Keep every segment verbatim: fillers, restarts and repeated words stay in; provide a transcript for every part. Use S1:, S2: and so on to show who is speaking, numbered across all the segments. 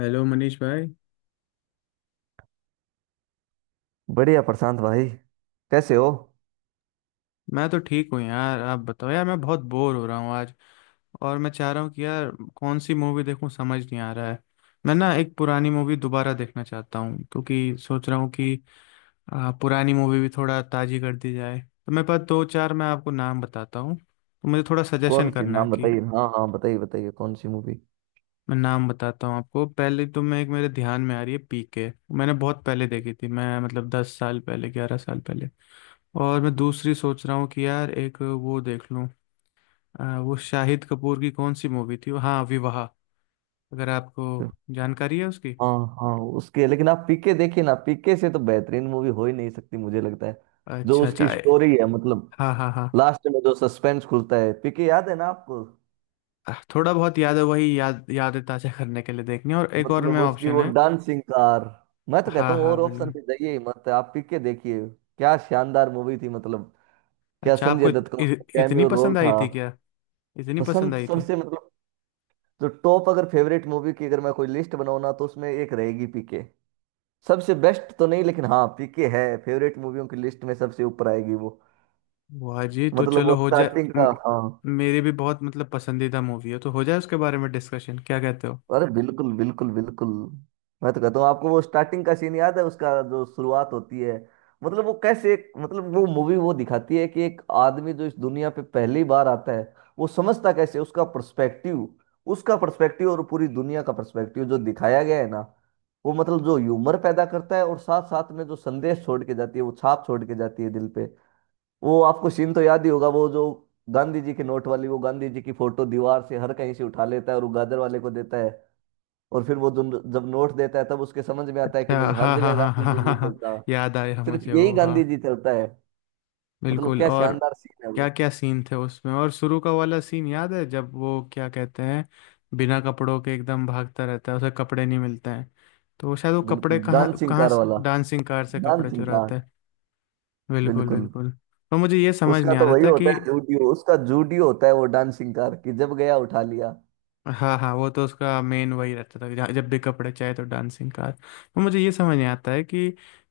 S1: Hello Manish भाई।
S2: बढ़िया प्रशांत भाई। कैसे हो।
S1: मैं तो ठीक हूँ यार, आप बताओ। यार, मैं बहुत बोर हो रहा हूँ आज, और मैं चाह रहा हूँ कि यार कौन सी मूवी देखूँ, समझ नहीं आ रहा है। मैं ना एक पुरानी मूवी दोबारा देखना चाहता हूँ, क्योंकि सोच रहा हूँ कि आ, पुरानी मूवी भी थोड़ा ताजी कर दी जाए। तो मेरे पास दो चार, मैं आपको नाम बताता हूँ, तो मुझे थोड़ा
S2: कौन
S1: सजेशन
S2: सी
S1: करना है
S2: नाम
S1: कि
S2: बताइए। हाँ हाँ हाँ, बताइए बताइए, कौन सी मूवी।
S1: मैं नाम बताता हूँ आपको। पहले तो मैं एक, मेरे ध्यान में आ रही है, पीके। मैंने बहुत पहले देखी थी, मैं मतलब दस साल पहले, ग्यारह साल पहले। और मैं दूसरी सोच रहा हूँ कि यार एक वो देख लूँ, आ, वो शाहिद कपूर की कौन सी मूवी थी वो? हाँ, विवाह। अगर आपको जानकारी है उसकी।
S2: हाँ हाँ उसके, लेकिन आप पीके देखिए ना, पीके से तो बेहतरीन मूवी हो ही नहीं सकती, मुझे लगता है। जो
S1: अच्छा अच्छा
S2: उसकी
S1: ए-
S2: स्टोरी है मतलब,
S1: हाँ हाँ हाँ।
S2: लास्ट में जो सस्पेंस खुलता है, पीके याद है ना आपको।
S1: आह, थोड़ा बहुत याद है, वही याद यादें ताज़ा करने के लिए देखनी है। और एक और में
S2: मतलब उसकी
S1: ऑप्शन
S2: वो
S1: है।
S2: Dancing car. मैं तो कहता
S1: हाँ
S2: हूँ
S1: हाँ,
S2: और ऑप्शन
S1: बिल्कुल।
S2: पे जाइए ही मत, आप पीके देखिए। क्या शानदार मूवी थी मतलब। क्या
S1: अच्छा, आपको
S2: संजय
S1: इत,
S2: दत्त का
S1: इ,
S2: उसमें
S1: इतनी
S2: कैमियो रोल
S1: पसंद आई
S2: था।
S1: थी क्या? इतनी पसंद
S2: पसंद
S1: आई थी?
S2: सबसे मतलब, तो टॉप अगर फेवरेट मूवी की अगर मैं कोई लिस्ट बनाऊँ ना, तो उसमें एक रहेगी पीके। सबसे बेस्ट तो नहीं, लेकिन हाँ पीके है फेवरेट मूवियों की लिस्ट में, सबसे ऊपर आएगी वो।
S1: वाह जी, तो
S2: मतलब वो
S1: चलो
S2: बिल्कुल
S1: हो जाए
S2: स्टार्टिंग का,
S1: म-
S2: हाँ।
S1: मेरी भी बहुत मतलब पसंदीदा मूवी है, तो हो जाए उसके बारे में डिस्कशन, क्या कहते हो?
S2: अरे बिल्कुल बिल्कुल बिल्कुल। मैं तो कहता हूँ आपको, वो स्टार्टिंग का सीन याद है उसका, जो शुरुआत होती है। मतलब वो कैसे मतलब, वो मूवी वो दिखाती है कि एक आदमी जो इस दुनिया पे पहली बार आता है, वो समझता कैसे उसका पर्सपेक्टिव, उसका पर्सपेक्टिव और पूरी दुनिया का पर्सपेक्टिव जो दिखाया गया है ना, वो मतलब जो ह्यूमर पैदा करता है, और साथ साथ में जो संदेश छोड़ के जाती है, वो छाप छोड़ के जाती है दिल पे। वो आपको सीन तो याद ही होगा, वो जो गांधी जी के नोट वाली, वो गांधी जी की फोटो दीवार से हर कहीं से उठा लेता है और वो गाजर वाले को देता है, और फिर वो जो- जब नोट देता है, तब उसके समझ में आता है
S1: अच्छा,
S2: कि नहीं, हर
S1: हाँ हाँ
S2: जगह
S1: हाँ हाँ
S2: गांधी
S1: हाँ
S2: जी
S1: हाँ
S2: नहीं
S1: हाँ,
S2: चलता,
S1: याद आया
S2: सिर्फ
S1: मुझे
S2: यही
S1: वो। हाँ,
S2: गांधी जी चलता है। मतलब
S1: बिल्कुल।
S2: क्या
S1: और
S2: शानदार सीन है वो।
S1: क्या क्या सीन थे उसमें, और शुरू का वाला सीन याद है जब वो क्या कहते हैं, बिना कपड़ों के एकदम भागता रहता है, उसे कपड़े नहीं मिलते हैं, तो वो शायद वो कपड़े
S2: बिल्कुल
S1: कहाँ
S2: डांसिंग
S1: कहाँ,
S2: कार वाला।
S1: डांसिंग कार से कपड़े
S2: डांसिंग कार।
S1: चुराता है। बिल्कुल
S2: बिल्कुल।
S1: बिल्कुल। तो मुझे ये समझ
S2: उसका
S1: नहीं आ
S2: तो
S1: रहा
S2: वही
S1: था कि,
S2: होता है, जूडियो उसका जूडियो होता है वो डांसिंग कार, कि जब गया उठा लिया।
S1: हाँ हाँ, वो तो उसका मेन वही रहता था कि जहाँ- जब भी कपड़े चाहिए तो डांसिंग कार। तो मुझे ये समझ नहीं आता है कि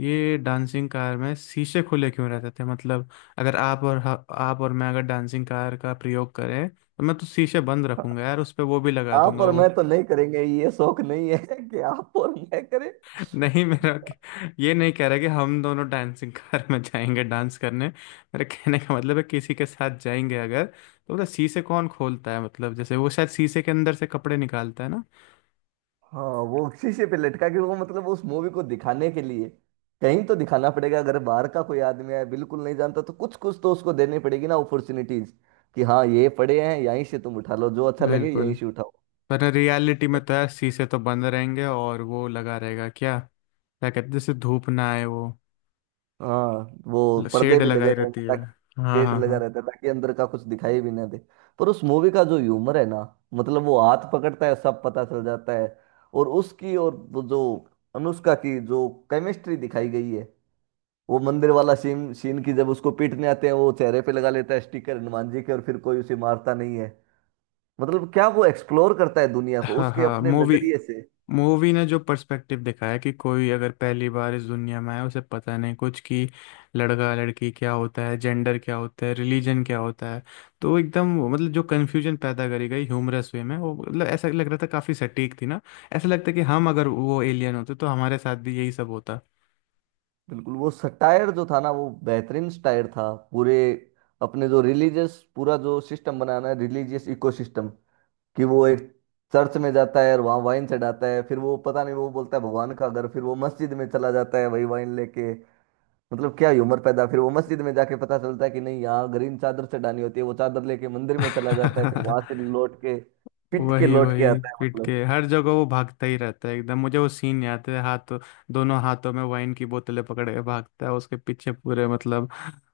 S1: ये डांसिंग कार में शीशे खुले क्यों रहते थे मतलब, अगर आप और ह- आप और मैं अगर डांसिंग कार का प्रयोग करें तो मैं तो शीशे बंद रखूंगा यार, उस पे वो भी लगा
S2: आप
S1: दूंगा
S2: और मैं
S1: वो।
S2: तो नहीं करेंगे, ये शौक नहीं है कि आप और मैं करें।
S1: नहीं, मेरा ये नहीं कह रहा कि हम दोनों डांसिंग कार में जाएंगे डांस करने, मेरे कहने का मतलब है किसी के साथ जाएंगे अगर, तो मतलब शीशे कौन खोलता है, मतलब जैसे वो शायद शीशे के अंदर से कपड़े निकालता है ना।
S2: हाँ, वो शीशे पे लटका के वो मतलब उस मूवी को दिखाने के लिए, कहीं तो दिखाना पड़ेगा। अगर बाहर का कोई आदमी है, बिल्कुल नहीं जानता, तो कुछ कुछ तो उसको देनी पड़ेगी ना अपॉर्चुनिटीज, कि हाँ ये पड़े हैं, यहीं से तुम उठा लो, जो अच्छा लगे यहीं
S1: बिल्कुल।
S2: से उठाओ।
S1: पर रियलिटी में तो यार शीशे तो बंद रहेंगे, और वो लगा रहेगा क्या क्या कहते हैं जैसे धूप ना आए, वो
S2: हाँ वो पर्दे
S1: शेड
S2: भी लगे
S1: लगाई रहती
S2: रहेंगे
S1: है।
S2: ताकि,
S1: हाँ
S2: शेड
S1: हाँ
S2: लगा
S1: हाँ
S2: रहता है ताकि अंदर का कुछ दिखाई भी ना दे। पर उस मूवी का जो ह्यूमर है ना, मतलब वो हाथ पकड़ता है, सब पता चल जाता है। और उसकी और वो जो अनुष्का की जो केमिस्ट्री दिखाई गई है, वो मंदिर वाला सीन, सीन की जब उसको पीटने आते हैं, वो चेहरे पे लगा लेता है स्टिकर हनुमान जी के, और फिर कोई उसे मारता नहीं है। मतलब क्या वो एक्सप्लोर करता है दुनिया को
S1: हाँ
S2: उसके
S1: हाँ।
S2: अपने
S1: मूवी
S2: नजरिए से।
S1: मूवी ने जो पर्सपेक्टिव दिखाया कि कोई अगर पहली बार इस दुनिया में आया, उसे पता नहीं कुछ कि लड़का लड़की क्या होता है, जेंडर क्या होता है, रिलीजन क्या होता है, तो एकदम मतलब जो कन्फ्यूजन पैदा करी गई ह्यूमरस वे में, वो मतलब ऐसा लग रहा था काफ़ी सटीक थी ना। ऐसा लगता है कि हम अगर वो एलियन होते तो हमारे साथ भी यही सब होता।
S2: बिल्कुल, वो सटायर जो था ना, वो बेहतरीन सटायर था पूरे अपने जो रिलीजियस पूरा जो सिस्टम बनाना है, रिलीजियस इकोसिस्टम। कि वो एक चर्च में जाता है और वहाँ वाइन चढ़ाता है, फिर वो पता नहीं वो बोलता है भगवान का घर, फिर वो मस्जिद में चला जाता है वही वाइन लेके। मतलब क्या ही उम्र पैदा, फिर वो मस्जिद में जाके पता चलता है कि नहीं, यहाँ ग्रीन चादर चढ़ानी होती है, वो चादर लेके मंदिर में चला जाता है, फिर वहां से लौट के पिट के
S1: वही
S2: लौट के
S1: वही
S2: आता है,
S1: पीट
S2: मतलब।
S1: के हर जगह वो भागता ही रहता है, एकदम मुझे वो सीन याद है, हाथ दोनों हाथों में वाइन की बोतलें पकड़ के भागता है, उसके पीछे पूरे मतलब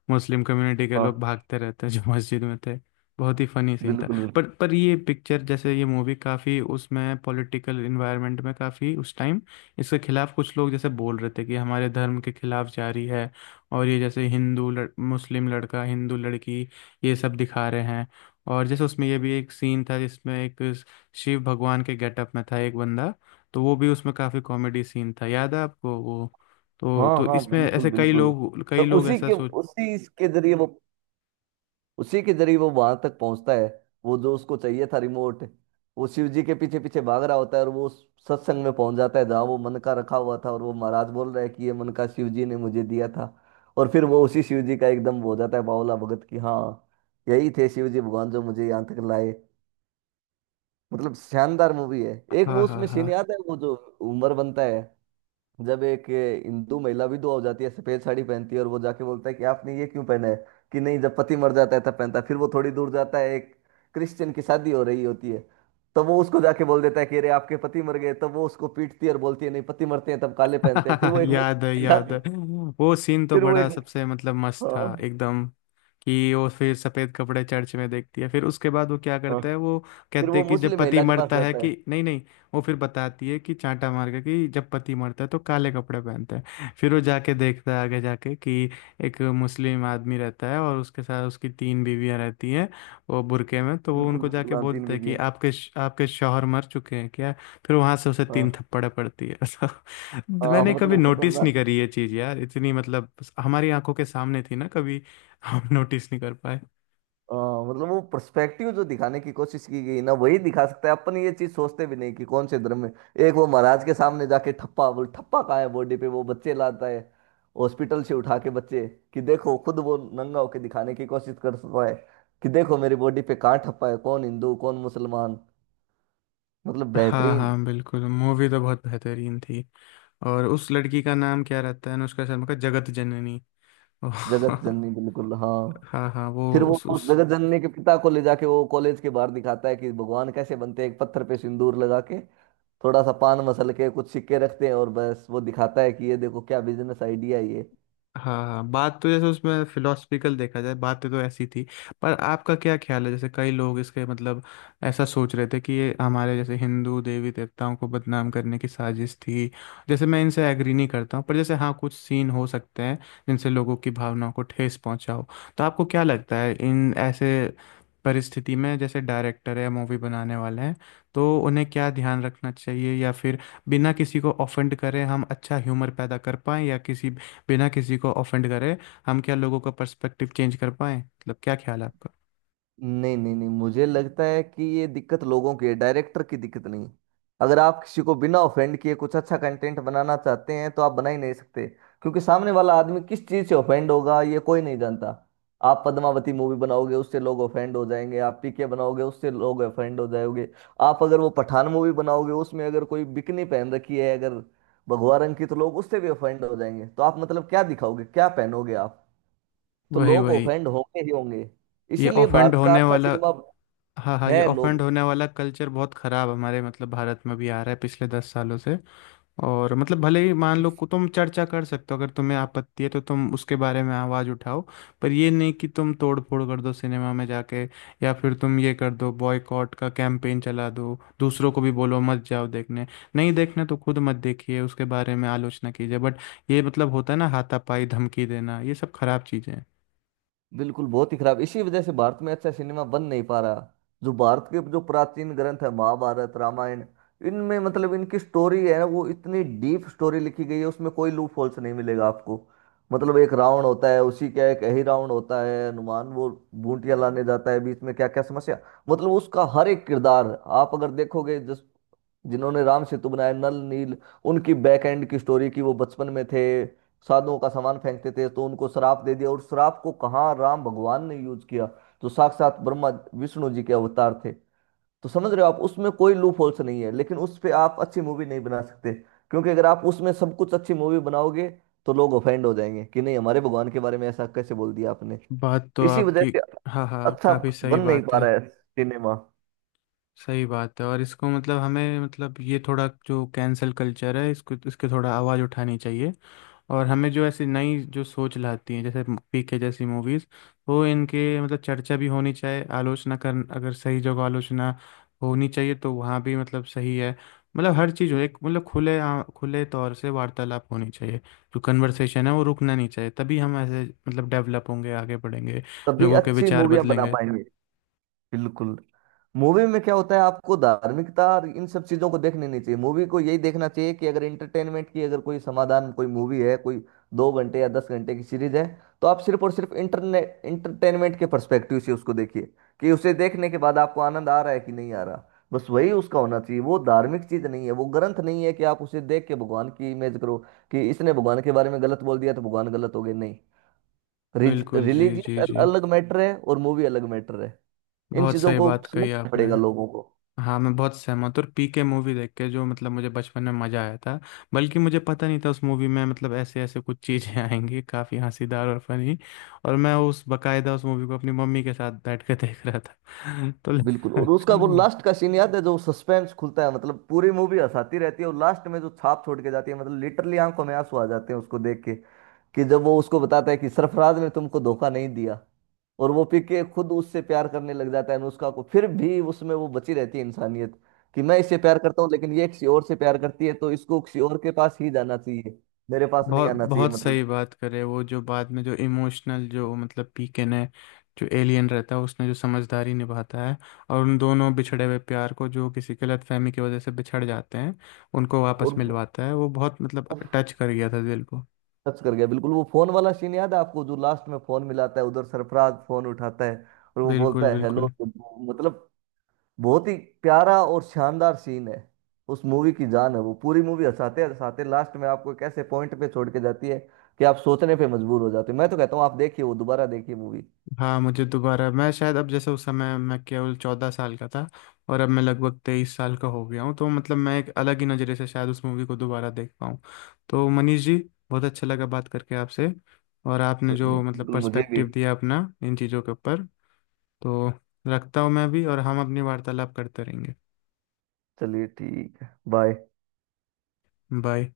S1: मुस्लिम कम्युनिटी के लोग
S2: हाँ
S1: भागते रहते हैं जो मस्जिद में थे। बहुत ही फनी सीन था।
S2: बिल्कुल बिल्कुल।
S1: पर पर ये पिक्चर जैसे ये मूवी काफ़ी उसमें पॉलिटिकल इन्वायरमेंट में काफ़ी उस टाइम इसके खिलाफ कुछ लोग जैसे बोल रहे थे कि हमारे धर्म के खिलाफ जारी है, और ये जैसे हिंदू लड़, मुस्लिम लड़का हिंदू लड़की ये सब दिखा रहे हैं। और जैसे उसमें ये भी एक सीन था जिसमें एक शिव भगवान के गेटअप में था एक बंदा, तो वो भी उसमें काफी कॉमेडी सीन था, याद है आपको वो? तो
S2: हाँ
S1: तो
S2: हाँ
S1: इसमें
S2: बिल्कुल
S1: ऐसे कई
S2: बिल्कुल।
S1: लोग
S2: तो
S1: कई लोग
S2: उसी
S1: ऐसा
S2: के,
S1: सोच,
S2: उसी के जरिए वो, उसी के जरिए वो वहां तक पहुंचता है। वो जो उसको चाहिए था रिमोट, वो शिव जी के पीछे पीछे भाग रहा होता है, और वो उस सत्संग में पहुंच जाता है, जहाँ वो मन का रखा हुआ था, और वो महाराज बोल रहा है कि ये मन का शिव जी ने मुझे दिया था। और फिर वो उसी शिव जी का एकदम हो जाता है बावला भगत की, हाँ, यही थे शिव जी भगवान जो मुझे यहाँ तक लाए। मतलब शानदार मूवी है। एक
S1: हाँ
S2: वो
S1: हाँ
S2: उसमें
S1: हाँ।
S2: सीन याद है वो जो उमर बनता है, जब एक ये हिंदू महिला विधवा हो जाती है, सफेद साड़ी पहनती है और वो जाके बोलता है कि आपने ये क्यों पहना है, कि नहीं जब पति मर जाता है तब पहनता है। फिर वो थोड़ी दूर जाता है, एक क्रिश्चियन की शादी हो रही होती है, तो वो उसको जाके बोल देता है कि अरे आपके पति मर गए, तब वो उसको पीटती है और बोलती है नहीं, पति मरते हैं तब काले पहनते हैं। फिर वो एक
S1: याद है
S2: मुस्लिम
S1: याद है,
S2: महिला,
S1: वो सीन तो
S2: फिर वो
S1: बड़ा
S2: एक
S1: सबसे मतलब मस्त था
S2: हाँ
S1: एकदम। कि वो फिर सफेद कपड़े चर्च में देखती है, फिर उसके बाद वो क्या
S2: हाँ,
S1: करता है वो,
S2: फिर
S1: कहते
S2: वो
S1: हैं कि जब
S2: मुस्लिम
S1: पति
S2: महिला के पास
S1: मरता है
S2: जाता है।
S1: कि नहीं नहीं, वो फिर बताती है कि चांटा मार के कि जब पति मरता है तो काले कपड़े पहनता है। फिर वो जाके देखता है आगे जाके कि एक मुस्लिम आदमी रहता है और उसके साथ उसकी तीन बीवियां रहती हैं वो बुरके में, तो वो
S2: बिल्कुल
S1: उनको
S2: बिल्कुल,
S1: जाके
S2: हाँ तीन
S1: बोलते हैं कि
S2: बीवियां।
S1: आपके आपके शौहर मर चुके हैं क्या? फिर वहां से उसे तीन
S2: हाँ
S1: थप्पड़े पड़ती है।
S2: हाँ,
S1: मैंने कभी
S2: मतलब
S1: नोटिस नहीं
S2: खतरनाक।
S1: करी ये चीज यार, इतनी मतलब हमारी आंखों के सामने थी ना, कभी हम नोटिस नहीं कर पाए।
S2: अ, मतलब वो पर्सपेक्टिव जो दिखाने की कोशिश की गई ना, वही दिखा सकता है। अपन ये चीज सोचते भी नहीं कि कौन से धर्म में, एक वो महाराज के सामने जाके ठप्पा बोल ठप्पा कहाँ है बॉडी पे, वो बच्चे लाता है हॉस्पिटल से उठा के बच्चे, कि देखो, खुद वो नंगा होके दिखाने की कोशिश करता है कि देखो मेरी बॉडी पे कहाँ ठप्पा है, कौन हिंदू कौन मुसलमान। मतलब
S1: हाँ
S2: बेहतरीन।
S1: हाँ, बिल्कुल मूवी तो बहुत बेहतरीन थी। और उस लड़की का नाम क्या रहता है अनुष्का शर्मा का, जगत जननी। ओह,
S2: जगत जननी, बिल्कुल हाँ।
S1: हाँ हाँ
S2: फिर
S1: वो
S2: वो
S1: उस
S2: उस
S1: उस,
S2: जगत जननी के पिता को ले जाके वो कॉलेज के बाहर दिखाता है कि भगवान कैसे बनते हैं, एक पत्थर पे सिंदूर लगा के, थोड़ा सा पान मसल के, कुछ सिक्के रखते हैं, और बस वो दिखाता है कि ये देखो क्या बिजनेस आइडिया है ये।
S1: हाँ हाँ। बात तो जैसे उसमें फिलोसफिकल देखा जाए बातें तो ऐसी थी, पर आपका क्या ख्याल है, जैसे कई लोग इसके मतलब ऐसा सोच रहे थे कि ये हमारे जैसे हिंदू देवी देवताओं को बदनाम करने की साजिश थी। जैसे मैं इनसे एग्री नहीं करता हूँ, पर जैसे हाँ कुछ सीन हो सकते हैं जिनसे लोगों की भावनाओं को ठेस पहुंचा हो। तो आपको क्या लगता है इन ऐसे परिस्थिति में जैसे डायरेक्टर है या मूवी बनाने वाले हैं तो उन्हें क्या ध्यान रखना चाहिए, या फिर बिना किसी को ऑफेंड करे हम अच्छा ह्यूमर पैदा कर पाएं, या किसी बिना किसी को ऑफेंड करे हम क्या लोगों का पर्सपेक्टिव चेंज कर पाए, मतलब क्या ख्याल है आपका?
S2: नहीं नहीं नहीं मुझे लगता है कि ये दिक्कत लोगों की है, डायरेक्टर की दिक्कत नहीं। अगर आप किसी को बिना ऑफेंड किए कुछ अच्छा कंटेंट बनाना चाहते हैं, तो आप बना ही नहीं सकते। क्योंकि सामने वाला आदमी किस चीज़ से ऑफेंड होगा, ये कोई नहीं जानता। आप पद्मावती मूवी बनाओगे उससे लोग ऑफेंड हो जाएंगे, आप पीके बनाओगे उससे लोग ऑफेंड हो जाओगे, आप अगर वो पठान मूवी बनाओगे उसमें अगर कोई बिकनी पहन रखी है अगर भगवा रंग की तो लोग उससे भी ऑफेंड हो जाएंगे। तो आप मतलब क्या दिखाओगे, क्या पहनोगे आप। तो
S1: वही
S2: लोग
S1: वही
S2: ऑफेंड होंगे ही होंगे।
S1: ये
S2: इसीलिए
S1: ऑफेंड
S2: भारत का
S1: होने
S2: अच्छा
S1: वाला,
S2: सिनेमा
S1: हाँ हाँ, ये
S2: है,
S1: ऑफेंड
S2: लोग,
S1: होने वाला कल्चर बहुत खराब हमारे मतलब भारत में भी आ रहा है पिछले दस सालों से। और मतलब भले ही मान लो को तुम चर्चा कर सकते हो, अगर तुम्हें आपत्ति है तो तुम उसके बारे में आवाज़ उठाओ, पर ये नहीं कि तुम तोड़ फोड़ कर दो सिनेमा में जाके, या फिर तुम ये कर दो बॉयकॉट का कैंपेन चला दो, दूसरों को भी बोलो मत जाओ देखने। नहीं देखना तो खुद मत देखिए, उसके बारे में आलोचना कीजिए, बट ये मतलब होता है ना हाथापाई धमकी देना, ये सब खराब चीज़ें हैं।
S2: बिल्कुल बहुत ही खराब। इसी वजह से भारत में अच्छा सिनेमा बन नहीं पा रहा। जो भारत के जो प्राचीन ग्रंथ है महाभारत रामायण, इनमें मतलब इनकी स्टोरी है ना, वो इतनी डीप स्टोरी लिखी गई है, उसमें कोई लूप होल्स नहीं मिलेगा आपको। मतलब एक रावण होता है, उसी का एक ही रावण होता है, हनुमान वो बूटियां लाने जाता है, बीच में क्या क्या समस्या, मतलब उसका हर एक किरदार। आप अगर देखोगे, जिस जिन्होंने राम सेतु बनाया, नल नील, उनकी बैक एंड की स्टोरी की वो बचपन में थे, साधुओं का सामान फेंकते थे तो उनको श्राप दे दिया, और श्राप को कहाँ राम भगवान ने यूज किया। तो साक्षात ब्रह्मा विष्णु जी के अवतार थे। तो समझ रहे हो आप, उसमें कोई लूप होल्स नहीं है, लेकिन उस पे आप अच्छी मूवी नहीं बना सकते। क्योंकि अगर आप उसमें सब कुछ अच्छी मूवी बनाओगे, तो लोग ऑफेंड हो जाएंगे कि नहीं, हमारे भगवान के बारे में ऐसा कैसे बोल दिया आपने।
S1: बात तो
S2: इसी वजह
S1: आपकी,
S2: से
S1: हाँ हाँ
S2: अच्छा
S1: काफ़ी सही
S2: बन नहीं
S1: बात
S2: पा
S1: है।
S2: रहा है सिनेमा।
S1: सही बात है, और इसको मतलब हमें मतलब ये थोड़ा जो कैंसल कल्चर है इसको इसके थोड़ा आवाज़ उठानी चाहिए। और हमें जो ऐसी नई जो सोच लाती हैं जैसे पीके जैसी मूवीज, वो इनके मतलब चर्चा भी होनी चाहिए, आलोचना कर अगर सही जगह आलोचना होनी चाहिए तो वहाँ भी मतलब सही है। मतलब हर चीज़ हो एक मतलब खुले आ, खुले तौर से वार्तालाप होनी चाहिए, जो कन्वर्सेशन है वो रुकना नहीं चाहिए, तभी हम ऐसे मतलब डेवलप होंगे, आगे बढ़ेंगे,
S2: तभी
S1: लोगों के
S2: अच्छी
S1: विचार
S2: मूवियां बना
S1: बदलेंगे।
S2: पाएंगे। बिल्कुल। मूवी में क्या होता है, आपको धार्मिकता और इन सब चीजों को देखने नहीं चाहिए। मूवी को यही देखना चाहिए कि अगर एंटरटेनमेंट की अगर कोई समाधान कोई मूवी है, कोई दो घंटे या दस घंटे की सीरीज है, तो आप सिर्फ और सिर्फ इंटरनेट इंटरटेनमेंट के पर्सपेक्टिव से उसको देखिए, कि उसे देखने के बाद आपको आनंद आ रहा है कि नहीं आ रहा। बस वही उसका होना चाहिए। वो धार्मिक चीज नहीं है, वो ग्रंथ नहीं है कि आप उसे देख के भगवान की इमेज करो, कि इसने भगवान के बारे में गलत बोल दिया तो भगवान गलत हो गए, नहीं।
S1: बिल्कुल जी जी
S2: रिलीजियस
S1: जी,
S2: अलग मैटर है और मूवी अलग मैटर है। इन
S1: बहुत
S2: चीजों
S1: सही
S2: को
S1: बात कही
S2: समझना
S1: आपने।
S2: पड़ेगा लोगों को।
S1: हाँ मैं बहुत सहमत हूँ। और पीके मूवी देख के जो मतलब मुझे बचपन में मज़ा आया था, बल्कि मुझे पता नहीं था उस मूवी में मतलब ऐसे ऐसे कुछ चीज़ें आएंगी काफ़ी हंसीदार और फनी, और मैं उस बकायदा उस मूवी को अपनी मम्मी के साथ बैठ के देख रहा था।
S2: बिल्कुल। और उसका वो
S1: तो
S2: लास्ट का सीन याद है, जो सस्पेंस खुलता है, मतलब पूरी मूवी हंसाती रहती है और लास्ट में जो छाप छोड़ के जाती है, मतलब लिटरली आंखों में आंसू आ जाते हैं उसको देख के। कि जब वो उसको बताता है कि सरफराज ने तुमको धोखा नहीं दिया, और वो पीके खुद उससे प्यार करने लग जाता है अनुष्का को, फिर भी उसमें वो बची रहती है इंसानियत, कि मैं इससे प्यार करता हूँ, लेकिन ये किसी और से प्यार करती है, तो इसको किसी और के पास ही जाना चाहिए, मेरे पास नहीं
S1: बहुत
S2: आना चाहिए,
S1: बहुत
S2: मतलब।
S1: सही बात करे वो, जो बाद में जो इमोशनल जो मतलब पीकन है, जो एलियन रहता है उसने जो समझदारी निभाता है, और उन दोनों बिछड़े हुए प्यार को जो किसी गलतफहमी की वजह से बिछड़ जाते हैं उनको वापस
S2: और
S1: मिलवाता है, वो बहुत मतलब टच कर गया था दिल को।
S2: टच कर गया बिल्कुल। वो फोन वाला सीन याद है आपको, जो लास्ट में फोन मिलाता है, उधर सरफराज फोन उठाता है, और वो बोलता
S1: बिल्कुल
S2: है
S1: बिल्कुल।
S2: हेलो, मतलब बहुत ही प्यारा और शानदार सीन है। उस मूवी की जान है वो, पूरी मूवी हंसाते हंसाते लास्ट में आपको एक ऐसे पॉइंट पे छोड़ के जाती है कि आप सोचने पे मजबूर हो जाते हो। मैं तो कहता हूँ आप देखिए, वो दोबारा देखिए मूवी।
S1: हाँ मुझे दोबारा, मैं शायद अब जैसे उस समय मैं केवल चौदह साल का था और अब मैं लगभग तेईस साल का हो गया हूँ, तो मतलब मैं एक अलग ही नज़रिए से शायद उस मूवी को दोबारा देख पाऊँ। तो मनीष जी, बहुत अच्छा लगा बात करके आपसे, और आपने
S2: चलिए
S1: जो मतलब
S2: बिल्कुल, मुझे भी।
S1: पर्सपेक्टिव दिया अपना इन चीज़ों के ऊपर। तो रखता हूँ मैं भी, और हम अपनी वार्तालाप करते रहेंगे।
S2: चलिए ठीक है, बाय।
S1: बाय।